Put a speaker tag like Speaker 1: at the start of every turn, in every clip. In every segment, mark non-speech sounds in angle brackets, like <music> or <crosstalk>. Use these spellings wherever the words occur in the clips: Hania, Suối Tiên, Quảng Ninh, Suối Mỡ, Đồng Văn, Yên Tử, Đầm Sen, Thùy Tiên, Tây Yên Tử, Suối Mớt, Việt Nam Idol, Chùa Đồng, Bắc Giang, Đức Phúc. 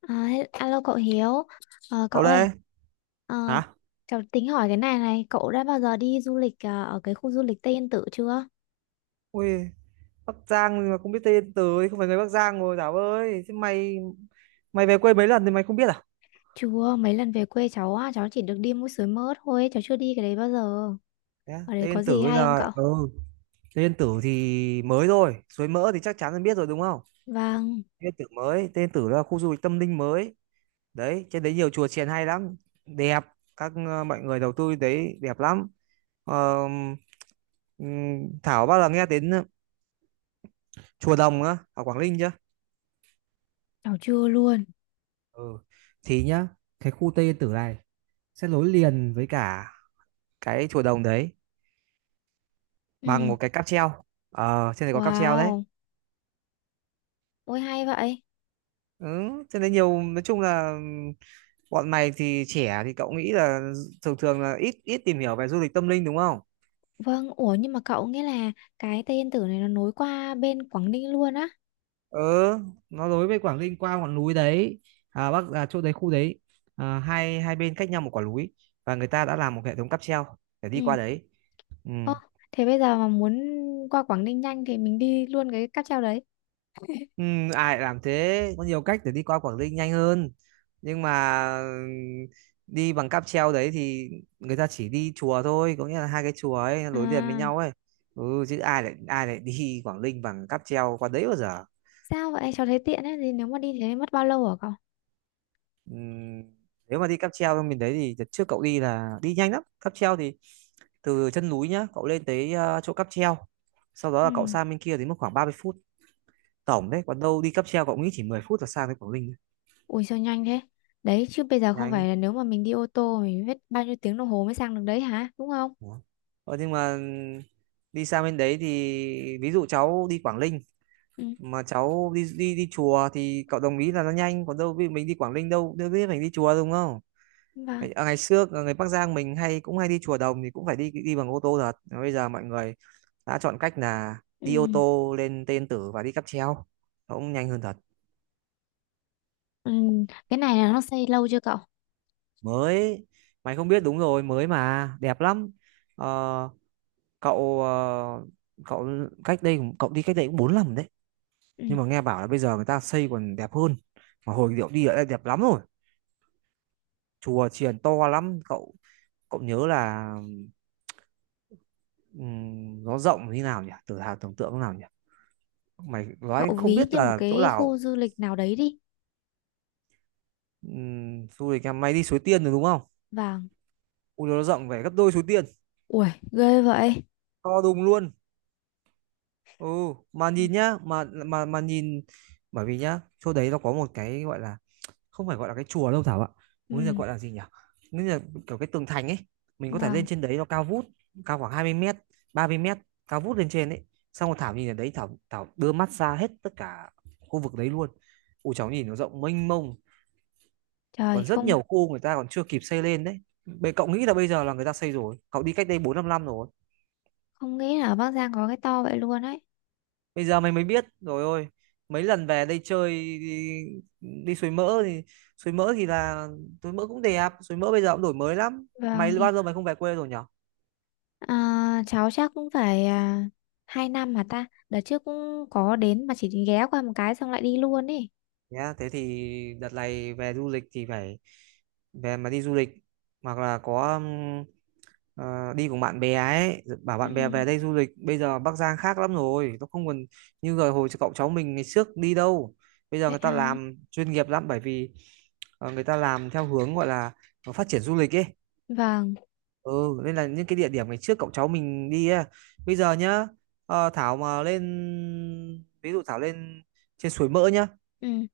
Speaker 1: Alo cậu Hiếu, cậu
Speaker 2: Cậu
Speaker 1: ơi,
Speaker 2: đây
Speaker 1: ờ,
Speaker 2: hả?
Speaker 1: cháu tính hỏi cái này này, cậu đã bao giờ đi du lịch ở cái khu du lịch Tây Yên Tử chưa?
Speaker 2: Ui, Bắc Giang mà không biết Tên Từ thì không phải người Bắc Giang rồi, Thảo ơi. Thế mày mày về quê mấy lần thì mày không biết à?
Speaker 1: Chưa, mấy lần về quê cháu á, cháu chỉ được đi mũi Suối Mớt thôi, cháu chưa đi cái đấy bao giờ.
Speaker 2: Thế á?
Speaker 1: Ở đấy
Speaker 2: Tên Yên
Speaker 1: có
Speaker 2: Tử
Speaker 1: gì
Speaker 2: bây
Speaker 1: hay không
Speaker 2: giờ
Speaker 1: cậu?
Speaker 2: Tên Yên Tử thì mới rồi, Suối Mỡ thì chắc chắn là biết rồi đúng không.
Speaker 1: Vâng.
Speaker 2: Tên Yên Tử mới. Tên Yên Tử là khu du lịch tâm linh mới đấy, trên đấy nhiều chùa chiền hay lắm, đẹp. Mọi người đầu tư đấy, đẹp lắm. Ờ, Thảo bao giờ nghe đến chùa Đồng á ở Quảng Ninh chưa?
Speaker 1: Cháu chưa luôn.
Speaker 2: Ừ, thì nhá, cái khu Tây Yên Tử này sẽ nối liền với cả cái chùa Đồng đấy bằng
Speaker 1: Ừ.
Speaker 2: một cái cáp treo. Ờ, trên này có cáp treo đấy.
Speaker 1: Wow, ôi hay vậy.
Speaker 2: Ừ, trên đấy nhiều, nói chung là bọn mày thì trẻ thì cậu nghĩ là thường thường là ít ít tìm hiểu về du lịch tâm linh đúng không.
Speaker 1: Vâng, ủa nhưng mà cậu nghĩa là cái Tây Yên Tử này nó nối qua bên Quảng Ninh luôn á.
Speaker 2: Ừ, nó nối với Quảng Ninh qua ngọn núi đấy. Chỗ đấy, khu đấy, à, hai hai bên cách nhau một quả núi và người ta đã làm một hệ thống cáp treo để đi qua
Speaker 1: Ừ.
Speaker 2: đấy. Ừ.
Speaker 1: Ơ, thế bây giờ mà muốn qua Quảng Ninh nhanh thì mình đi luôn cái cáp treo đấy.
Speaker 2: Ừ, ai lại làm thế, có nhiều cách để đi qua Quảng Ninh nhanh hơn, nhưng mà đi bằng cáp treo đấy thì người ta chỉ đi chùa thôi, có nghĩa là hai cái chùa ấy nối liền với
Speaker 1: À.
Speaker 2: nhau ấy. Ừ, chứ ai lại <laughs> đi Quảng Ninh bằng cáp treo qua đấy bao giờ.
Speaker 1: Sao vậy? Cháu thấy tiện ấy. Thì nếu mà đi thế mất bao lâu hả cậu?
Speaker 2: Ừ, nếu mà đi cáp treo bên mình đấy thì đợt trước cậu đi là đi nhanh lắm, cáp treo thì từ chân núi nhá, cậu lên tới chỗ cáp treo, sau đó
Speaker 1: Ừ.
Speaker 2: là cậu sang bên kia thì mất khoảng 30 phút tổng đấy, còn đâu đi cáp treo cậu nghĩ chỉ 10 phút là sang tới Quảng Ninh.
Speaker 1: Ui sao nhanh thế? Đấy chứ bây giờ không phải
Speaker 2: Nhanh.
Speaker 1: là nếu mà mình đi ô tô mình biết bao nhiêu tiếng đồng hồ mới sang được đấy hả? Đúng không?
Speaker 2: Đó. Ờ, nhưng mà đi sang bên đấy thì ví dụ cháu đi Quảng Ninh
Speaker 1: Ừ.
Speaker 2: mà cháu đi đi đi chùa thì cậu đồng ý là nó nhanh, còn đâu ví dụ mình đi Quảng Ninh đâu đâu biết mình đi chùa đúng không.
Speaker 1: Vâng.
Speaker 2: Ngày xưa ở người Bắc Giang mình cũng hay đi chùa Đồng thì cũng phải đi đi bằng ô tô thật. Mà bây giờ mọi người đã chọn cách là
Speaker 1: Ừ.
Speaker 2: đi ô tô lên Tên Tử và đi cáp treo, nó cũng nhanh hơn thật.
Speaker 1: Ừ. Cái này là nó xây lâu chưa cậu?
Speaker 2: Mới. Mày không biết đúng rồi, mới mà đẹp lắm. Ờ, cậu ờ, cậu cách đây, cậu đi cách đây cũng 4 năm đấy,
Speaker 1: Ừ.
Speaker 2: nhưng mà nghe bảo là bây giờ người ta xây còn đẹp hơn, mà hồi điệu đi đã đẹp lắm rồi. Chùa chiền to lắm cậu. Cậu nhớ là nó rộng như nào nhỉ, từ hào tưởng tượng thế nào nhỉ, mày nói
Speaker 1: Cậu
Speaker 2: không
Speaker 1: ví
Speaker 2: biết
Speaker 1: như một
Speaker 2: là chỗ
Speaker 1: cái
Speaker 2: nào.
Speaker 1: khu du lịch nào đấy đi.
Speaker 2: Du lịch em mày đi Suối Tiên rồi đúng không.
Speaker 1: Vâng.
Speaker 2: Ui, nó rộng phải gấp đôi Suối Tiên.
Speaker 1: Ui ghê vậy.
Speaker 2: To đùng luôn. Ừ, mà nhìn nhá, mà nhìn, bởi vì nhá chỗ đấy nó có một cái gọi là, không phải gọi là cái chùa đâu Thảo ạ, bây giờ
Speaker 1: Ừ.
Speaker 2: gọi là gì nhỉ, bây giờ kiểu cái tường thành ấy. Mình có thể lên
Speaker 1: Vâng.
Speaker 2: trên đấy, nó cao vút, cao khoảng 20 mét, 30 mét, cao vút lên trên ấy. Xong rồi Thảo nhìn ở đấy, Thảo Thảo đưa mắt ra hết tất cả khu vực đấy luôn. Ui cháu nhìn nó rộng mênh mông,
Speaker 1: Trời
Speaker 2: còn rất
Speaker 1: không,
Speaker 2: nhiều khu người ta còn chưa kịp xây lên đấy. Bệ cậu nghĩ là bây giờ là người ta xây rồi, cậu đi cách đây 4-5 năm rồi.
Speaker 1: không nghĩ là ở Bắc Giang có cái to vậy luôn ấy.
Speaker 2: Bây giờ mày mới biết rồi, ôi. Mấy lần về đây chơi, đi, đi suối mỡ thì, suối mỡ thì là, suối mỡ cũng đẹp, suối mỡ bây giờ cũng đổi mới lắm,
Speaker 1: Vâng
Speaker 2: mày
Speaker 1: thì
Speaker 2: bao giờ mày không về quê rồi nhỉ.
Speaker 1: Cháu chắc cũng phải hai năm mà ta đợt trước cũng có đến mà chỉ ghé qua một cái xong lại đi luôn ý.
Speaker 2: Nhá thế thì đợt này về du lịch thì phải về mà đi du lịch hoặc là có đi cùng bạn bè ấy, bảo
Speaker 1: Ừ,
Speaker 2: bạn bè về đây du lịch. Bây giờ Bắc Giang khác lắm rồi, nó không còn như rồi hồi cậu cháu mình ngày trước đi đâu, bây giờ
Speaker 1: vậy
Speaker 2: người ta
Speaker 1: hả.
Speaker 2: làm chuyên nghiệp lắm, bởi vì người ta làm theo hướng gọi là phát triển du lịch ấy.
Speaker 1: Vâng.
Speaker 2: Ừ, nên là những cái địa điểm ngày trước cậu cháu mình đi ấy, bây giờ nhá, Thảo mà lên, ví dụ Thảo lên trên suối Mỡ nhá,
Speaker 1: Ừ.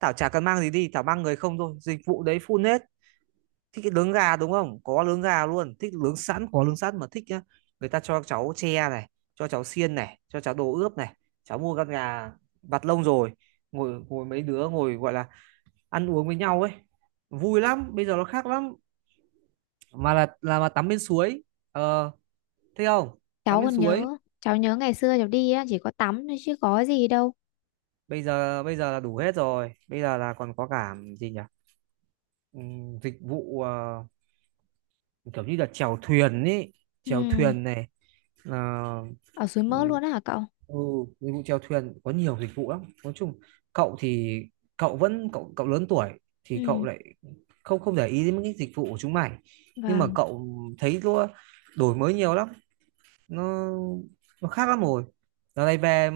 Speaker 2: Thảo chả cần mang gì đi, Thảo mang người không thôi, dịch vụ đấy full hết. Thích cái nướng gà đúng không, có nướng gà luôn, thích nướng sẵn có nướng sẵn, mà thích nhá, người ta cho cháu tre này, cho cháu xiên này, cho cháu đồ ướp này, cháu mua con gà, vặt lông rồi ngồi ngồi mấy đứa ngồi gọi là ăn uống với nhau ấy, vui lắm. Bây giờ nó khác lắm, mà là mà tắm bên suối. Ờ thấy không. Tắm
Speaker 1: Cháu
Speaker 2: bên
Speaker 1: còn
Speaker 2: suối
Speaker 1: nhớ, cháu nhớ ngày xưa cháu đi á chỉ có tắm thôi chứ có gì đâu.
Speaker 2: bây giờ, bây giờ là đủ hết rồi, bây giờ là còn có cả gì nhỉ, dịch vụ kiểu như là chèo thuyền ấy, chèo
Speaker 1: Ừ.
Speaker 2: thuyền này là.
Speaker 1: Ở suối
Speaker 2: Ừ,
Speaker 1: Mỡ luôn á hả cậu?
Speaker 2: ừ, dịch vụ chèo thuyền, có nhiều dịch vụ lắm, nói chung cậu thì cậu lớn tuổi thì cậu
Speaker 1: Ừ.
Speaker 2: lại không không để ý đến những cái dịch vụ của chúng mày, nhưng mà
Speaker 1: Vâng.
Speaker 2: cậu thấy nó đổi mới nhiều lắm, nó nó khác lắm rồi. Giờ này về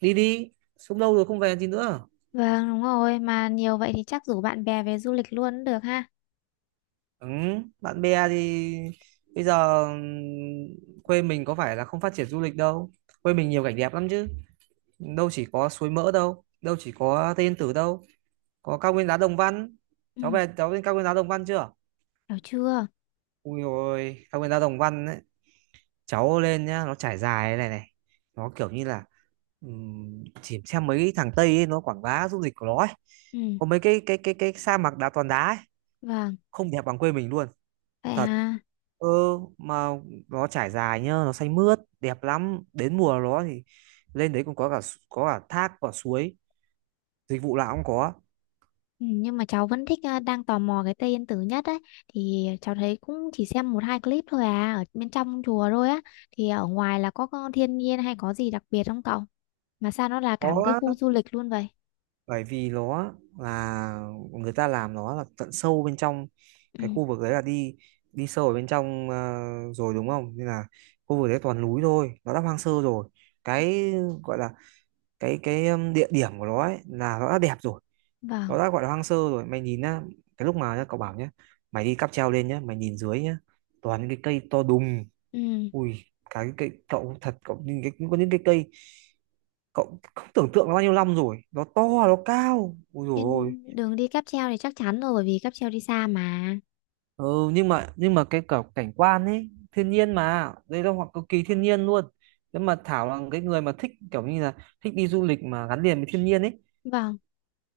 Speaker 2: đi đi, sống lâu rồi không về gì nữa.
Speaker 1: Vâng đúng rồi, mà nhiều vậy thì chắc rủ bạn bè về du lịch luôn cũng được ha.
Speaker 2: Ừ, bạn bè thì bây giờ quê mình có phải là không phát triển du lịch đâu, quê mình nhiều cảnh đẹp lắm chứ, đâu chỉ có suối mỡ đâu, đâu chỉ có Tây Yên Tử đâu. Có cao nguyên đá Đồng Văn. Cháu
Speaker 1: Ừ.
Speaker 2: về cháu lên cao nguyên đá Đồng Văn chưa?
Speaker 1: Hiểu chưa.
Speaker 2: Ui ôi cao nguyên đá Đồng Văn ấy, cháu lên nhá, nó trải dài thế này này, nó kiểu như là chỉ xem mấy thằng Tây ấy, nó quảng bá du lịch của nó ấy,
Speaker 1: Ừ.
Speaker 2: có mấy cái sa mạc đá toàn đá ấy.
Speaker 1: Vâng.
Speaker 2: Không đẹp bằng quê mình luôn.
Speaker 1: Vậy
Speaker 2: Thật.
Speaker 1: ha.
Speaker 2: Ừ, mà nó trải dài nhá, nó xanh mướt đẹp lắm, đến mùa nó thì lên đấy còn có cả, có cả thác, có suối, dịch vụ nào cũng có.
Speaker 1: Ừ, nhưng mà cháu vẫn thích, đang tò mò cái Tây Yên Tử nhất ấy, thì cháu thấy cũng chỉ xem một hai clip thôi à ở bên trong chùa thôi á, thì ở ngoài là có thiên nhiên hay có gì đặc biệt không cậu? Mà sao nó là cả một cái
Speaker 2: Có,
Speaker 1: khu du lịch luôn vậy?
Speaker 2: bởi vì nó là người ta làm nó là tận sâu bên trong,
Speaker 1: Ừ.
Speaker 2: cái khu vực đấy là đi, đi sâu ở bên trong rồi đúng không, nên là khu vực đấy toàn núi thôi, nó đã hoang sơ rồi, cái gọi là cái địa điểm của nó ấy là nó đã đẹp rồi,
Speaker 1: Vâng.
Speaker 2: nó đã gọi là hoang sơ rồi. Mày nhìn á cái lúc mà nhá, cậu bảo nhá, mày đi cáp treo lên nhá, mày nhìn dưới nhá, toàn những cái cây to đùng.
Speaker 1: Ừ.
Speaker 2: Ui cái cây cậu, thật cậu nhìn cái, có những cái cây cậu không tưởng tượng nó bao nhiêu năm rồi, nó to, nó cao, ui dồi ôi.
Speaker 1: Trên đường đi cáp treo thì chắc chắn rồi bởi vì cáp treo đi xa mà.
Speaker 2: Nhưng mà cái cả cảnh quan ấy thiên nhiên, mà đây là hoặc cực kỳ thiên nhiên luôn, nếu mà Thảo là cái người mà thích kiểu như là thích đi du lịch mà gắn liền với thiên nhiên ấy,
Speaker 1: Vâng.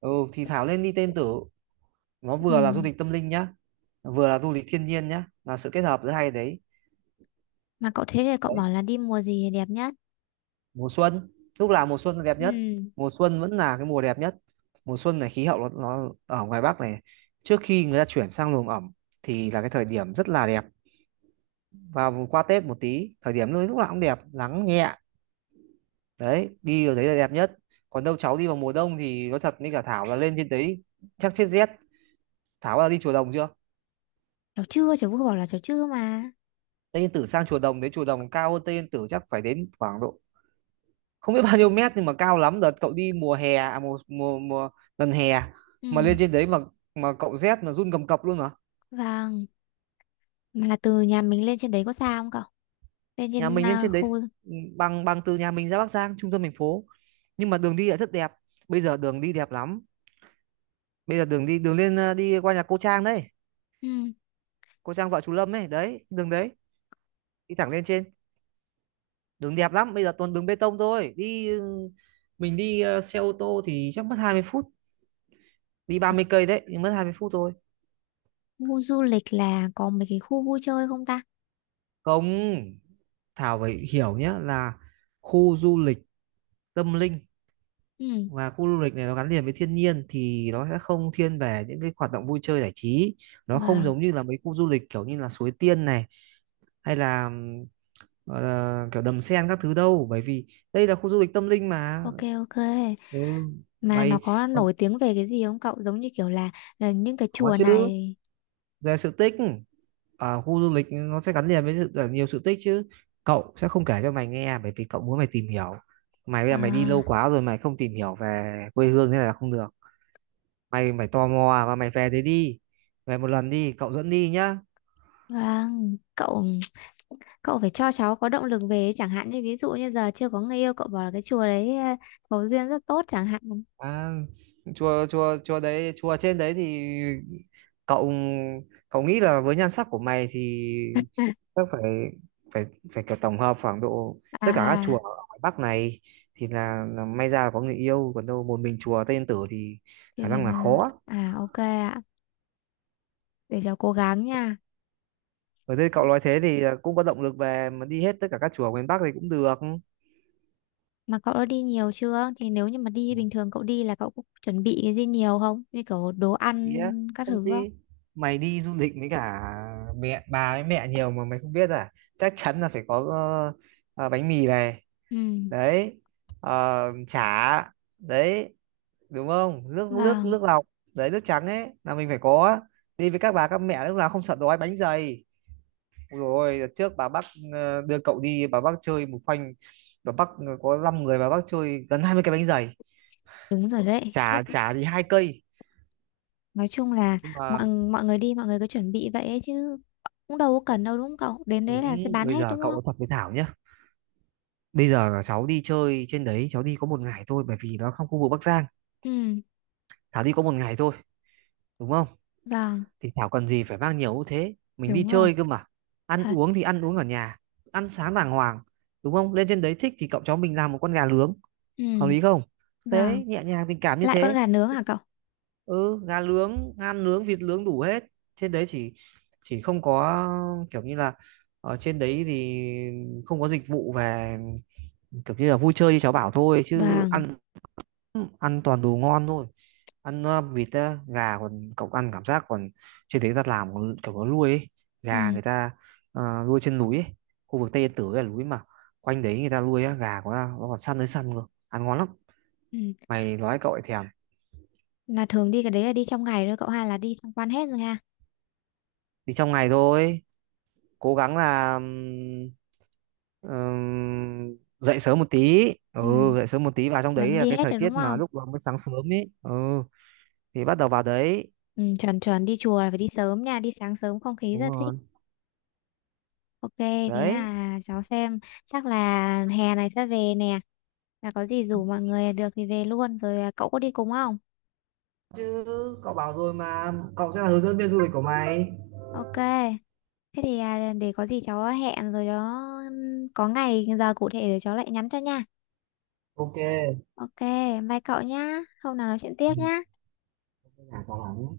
Speaker 2: ừ, thì Thảo lên đi tên tử, nó
Speaker 1: Ừ.
Speaker 2: vừa là du lịch tâm linh nhá, vừa là du lịch thiên nhiên nhá, là sự kết hợp giữa hai đấy.
Speaker 1: Mà cậu thế thì cậu
Speaker 2: Đấy,
Speaker 1: bảo là đi mùa gì đẹp nhất?
Speaker 2: mùa xuân, lúc nào mùa xuân là đẹp nhất,
Speaker 1: Ừ.
Speaker 2: mùa xuân vẫn là cái mùa đẹp nhất. Mùa xuân này khí hậu nó ở ngoài Bắc này trước khi người ta chuyển sang luồng ẩm thì là cái thời điểm rất là đẹp, và qua Tết một tí thời điểm lúc lúc nào cũng đẹp, nắng nhẹ. Đấy, đi vào đấy là đẹp nhất, còn đâu cháu đi vào mùa đông thì nói thật với cả Thảo là lên trên đấy chắc chết rét. Thảo là đi chùa Đồng chưa?
Speaker 1: Cháu chưa, cháu vừa bảo là cháu chưa mà.
Speaker 2: Tây Yên Tử sang chùa Đồng đấy, chùa Đồng cao hơn Tây Yên Tử chắc phải đến khoảng độ không biết bao nhiêu mét nhưng mà cao lắm. Đợt cậu đi mùa hè, à, mùa, mùa mùa gần hè, mà lên
Speaker 1: Ừ.
Speaker 2: trên đấy mà cậu rét mà run cầm cập luôn. Mà
Speaker 1: Vâng. Mà là từ nhà mình lên trên đấy có xa không cậu? Lên
Speaker 2: nhà
Speaker 1: trên
Speaker 2: mình lên trên đấy
Speaker 1: khu.
Speaker 2: bằng bằng từ nhà mình ra Bắc Giang trung tâm thành phố, nhưng mà đường đi lại rất đẹp. Bây giờ đường đi đẹp lắm, bây giờ đường đi, đường lên đi qua nhà cô Trang đấy,
Speaker 1: Ừ.
Speaker 2: cô Trang vợ chú Lâm ấy, đấy đường đấy, đi thẳng lên trên, đường đẹp lắm, bây giờ toàn đường bê tông thôi đi. Ừ, mình đi xe ô tô thì chắc mất 20 phút, đi 30 cây đấy, nhưng mất 20 phút thôi.
Speaker 1: Khu du lịch là có mấy cái khu vui chơi không ta?
Speaker 2: Không, Thảo phải hiểu nhé, là khu du lịch tâm linh
Speaker 1: Ừ.
Speaker 2: và khu du lịch này nó gắn liền với thiên nhiên thì nó sẽ không thiên về những cái hoạt động vui chơi giải trí. Nó không
Speaker 1: Vâng.
Speaker 2: giống như là mấy khu du lịch kiểu như là Suối Tiên này hay là gọi là kiểu Đầm Sen các thứ đâu, bởi vì đây là khu du lịch tâm linh mà.
Speaker 1: Ok ok.
Speaker 2: ừ,
Speaker 1: Mà nó
Speaker 2: mày
Speaker 1: có
Speaker 2: có,
Speaker 1: nổi tiếng về cái gì không cậu? Giống như kiểu là những cái
Speaker 2: có
Speaker 1: chùa
Speaker 2: chứ,
Speaker 1: này.
Speaker 2: về sự tích. Khu du lịch nó sẽ gắn liền với là nhiều sự tích chứ. Cậu sẽ không kể cho mày nghe bởi vì cậu muốn mày tìm hiểu. Mày bây giờ mày đi
Speaker 1: À,
Speaker 2: lâu quá rồi, mày không tìm hiểu về quê hương thế này là không được. Mày mày tò mò và mày về đấy đi, về một lần đi, cậu dẫn đi nhá.
Speaker 1: vâng, cậu cậu phải cho cháu có động lực về ấy. Chẳng hạn như ví dụ như giờ chưa có người yêu, cậu bảo là cái chùa đấy có duyên rất tốt chẳng hạn.
Speaker 2: À, chùa chùa chùa đấy, chùa trên đấy thì cậu cậu nghĩ là với nhan sắc của mày thì chắc phải phải phải kiểu tổng hợp khoảng độ
Speaker 1: À,
Speaker 2: tất cả các
Speaker 1: à,
Speaker 2: chùa ở ngoài Bắc này, thì là may ra là có người yêu, còn đâu một mình chùa Tây Yên Tử thì
Speaker 1: thế
Speaker 2: khả năng
Speaker 1: nên
Speaker 2: là
Speaker 1: là-
Speaker 2: khó.
Speaker 1: à ok ạ. Để cháu cố gắng nha.
Speaker 2: Ở đây cậu nói thế thì cũng có động lực về mà đi hết tất cả các chùa ở miền Bắc thì cũng được.
Speaker 1: Mà cậu đã đi nhiều chưa? Thì nếu như mà đi bình thường cậu đi là cậu cũng chuẩn bị cái gì nhiều không? Như kiểu đồ ăn
Speaker 2: Ý á,
Speaker 1: các
Speaker 2: làm
Speaker 1: thứ không?
Speaker 2: gì? Mày đi du lịch với cả mẹ, bà với mẹ nhiều mà mày không biết à? Chắc chắn là phải có ờ, bánh mì này,
Speaker 1: Ừ,
Speaker 2: đấy, chả, đấy, đúng không? Nước nước
Speaker 1: vâng,
Speaker 2: nước lọc, đấy, nước trắng ấy là mình phải có. Đi với các bà các mẹ lúc nào không sợ đói bánh dày. Rồi đợt trước bà bắc đưa cậu đi, bà bắc chơi một khoanh, bà bắc có 5 người bà bắc chơi gần 20 cái bánh dày,
Speaker 1: đúng rồi đấy. Khiếp.
Speaker 2: chả chả thì 2 cây,
Speaker 1: Nói chung là
Speaker 2: nhưng mà,
Speaker 1: mọi mọi người đi, mọi người cứ chuẩn bị vậy ấy chứ cũng đâu có cần đâu đúng không cậu? Đến đấy
Speaker 2: đúng.
Speaker 1: là sẽ bán
Speaker 2: Bây
Speaker 1: hết
Speaker 2: giờ
Speaker 1: đúng
Speaker 2: cậu nói
Speaker 1: không?
Speaker 2: thật với Thảo nhá, bây giờ cháu đi chơi trên đấy cháu đi có một ngày thôi, bởi vì nó trong khu vực Bắc Giang.
Speaker 1: Ừ,
Speaker 2: Thảo đi có một ngày thôi, đúng không?
Speaker 1: vâng,
Speaker 2: Thì Thảo cần gì phải mang nhiều như thế, mình đi
Speaker 1: đúng rồi.
Speaker 2: chơi cơ mà. Ăn
Speaker 1: Thật.
Speaker 2: uống thì ăn uống ở nhà, ăn sáng đàng hoàng, đúng không? Lên trên đấy thích thì cậu cháu mình làm một con gà nướng, hợp
Speaker 1: Ừ,
Speaker 2: lý không?
Speaker 1: vâng.
Speaker 2: Thế nhẹ nhàng tình cảm như
Speaker 1: Lại con
Speaker 2: thế.
Speaker 1: gà nướng hả cậu?
Speaker 2: Ừ, gà nướng ngan nướng vịt nướng đủ hết. Trên đấy chỉ không có kiểu như là, ở trên đấy thì không có dịch vụ về kiểu như là vui chơi như cháu bảo thôi, chứ
Speaker 1: Vâng.
Speaker 2: ăn. Ừ, ăn toàn đồ ngon thôi. Ăn vịt á, gà, còn cậu ăn cảm giác còn trên đấy ta làm còn kiểu nó nuôi ấy.
Speaker 1: Ừ,
Speaker 2: Gà người ta nuôi trên núi ấy. Khu vực Tây Yên Tử ấy là núi mà, quanh đấy người ta nuôi á, gà của ta nó còn săn tới săn cơ, ăn ngon lắm.
Speaker 1: ừ.
Speaker 2: Mày nói cậu ấy thèm.
Speaker 1: Là thường đi cái đấy là đi trong ngày thôi cậu ha, là đi tham quan hết rồi ha.
Speaker 2: Thì trong ngày thôi, cố gắng là dậy sớm một tí,
Speaker 1: Ừ,
Speaker 2: dậy sớm một tí vào trong
Speaker 1: là
Speaker 2: đấy
Speaker 1: mới
Speaker 2: là
Speaker 1: đi
Speaker 2: cái
Speaker 1: hết
Speaker 2: thời
Speaker 1: rồi đúng
Speaker 2: tiết mà
Speaker 1: không?
Speaker 2: lúc đó mới sáng sớm ấy, thì bắt đầu vào đấy.
Speaker 1: Ừ, chuẩn chuẩn, đi chùa là phải đi sớm nha, đi sáng sớm không khí
Speaker 2: Đúng
Speaker 1: rất thích.
Speaker 2: rồi
Speaker 1: Ok, thế
Speaker 2: đấy
Speaker 1: là cháu xem chắc là hè này sẽ về nè. Là có gì rủ mọi người được thì về luôn rồi, à, cậu có đi cùng không?
Speaker 2: chứ. Cậu bảo rồi mà, cậu sẽ là hướng dẫn viên du lịch của mày.
Speaker 1: Ok. Thế thì à, để có gì cháu hẹn rồi đó, có ngày giờ cụ thể rồi cháu lại nhắn cho nha.
Speaker 2: Ok.
Speaker 1: Ok, bye cậu nhá. Hôm nào nói chuyện tiếp
Speaker 2: Ừ,
Speaker 1: nhá.
Speaker 2: thế là cho lắm.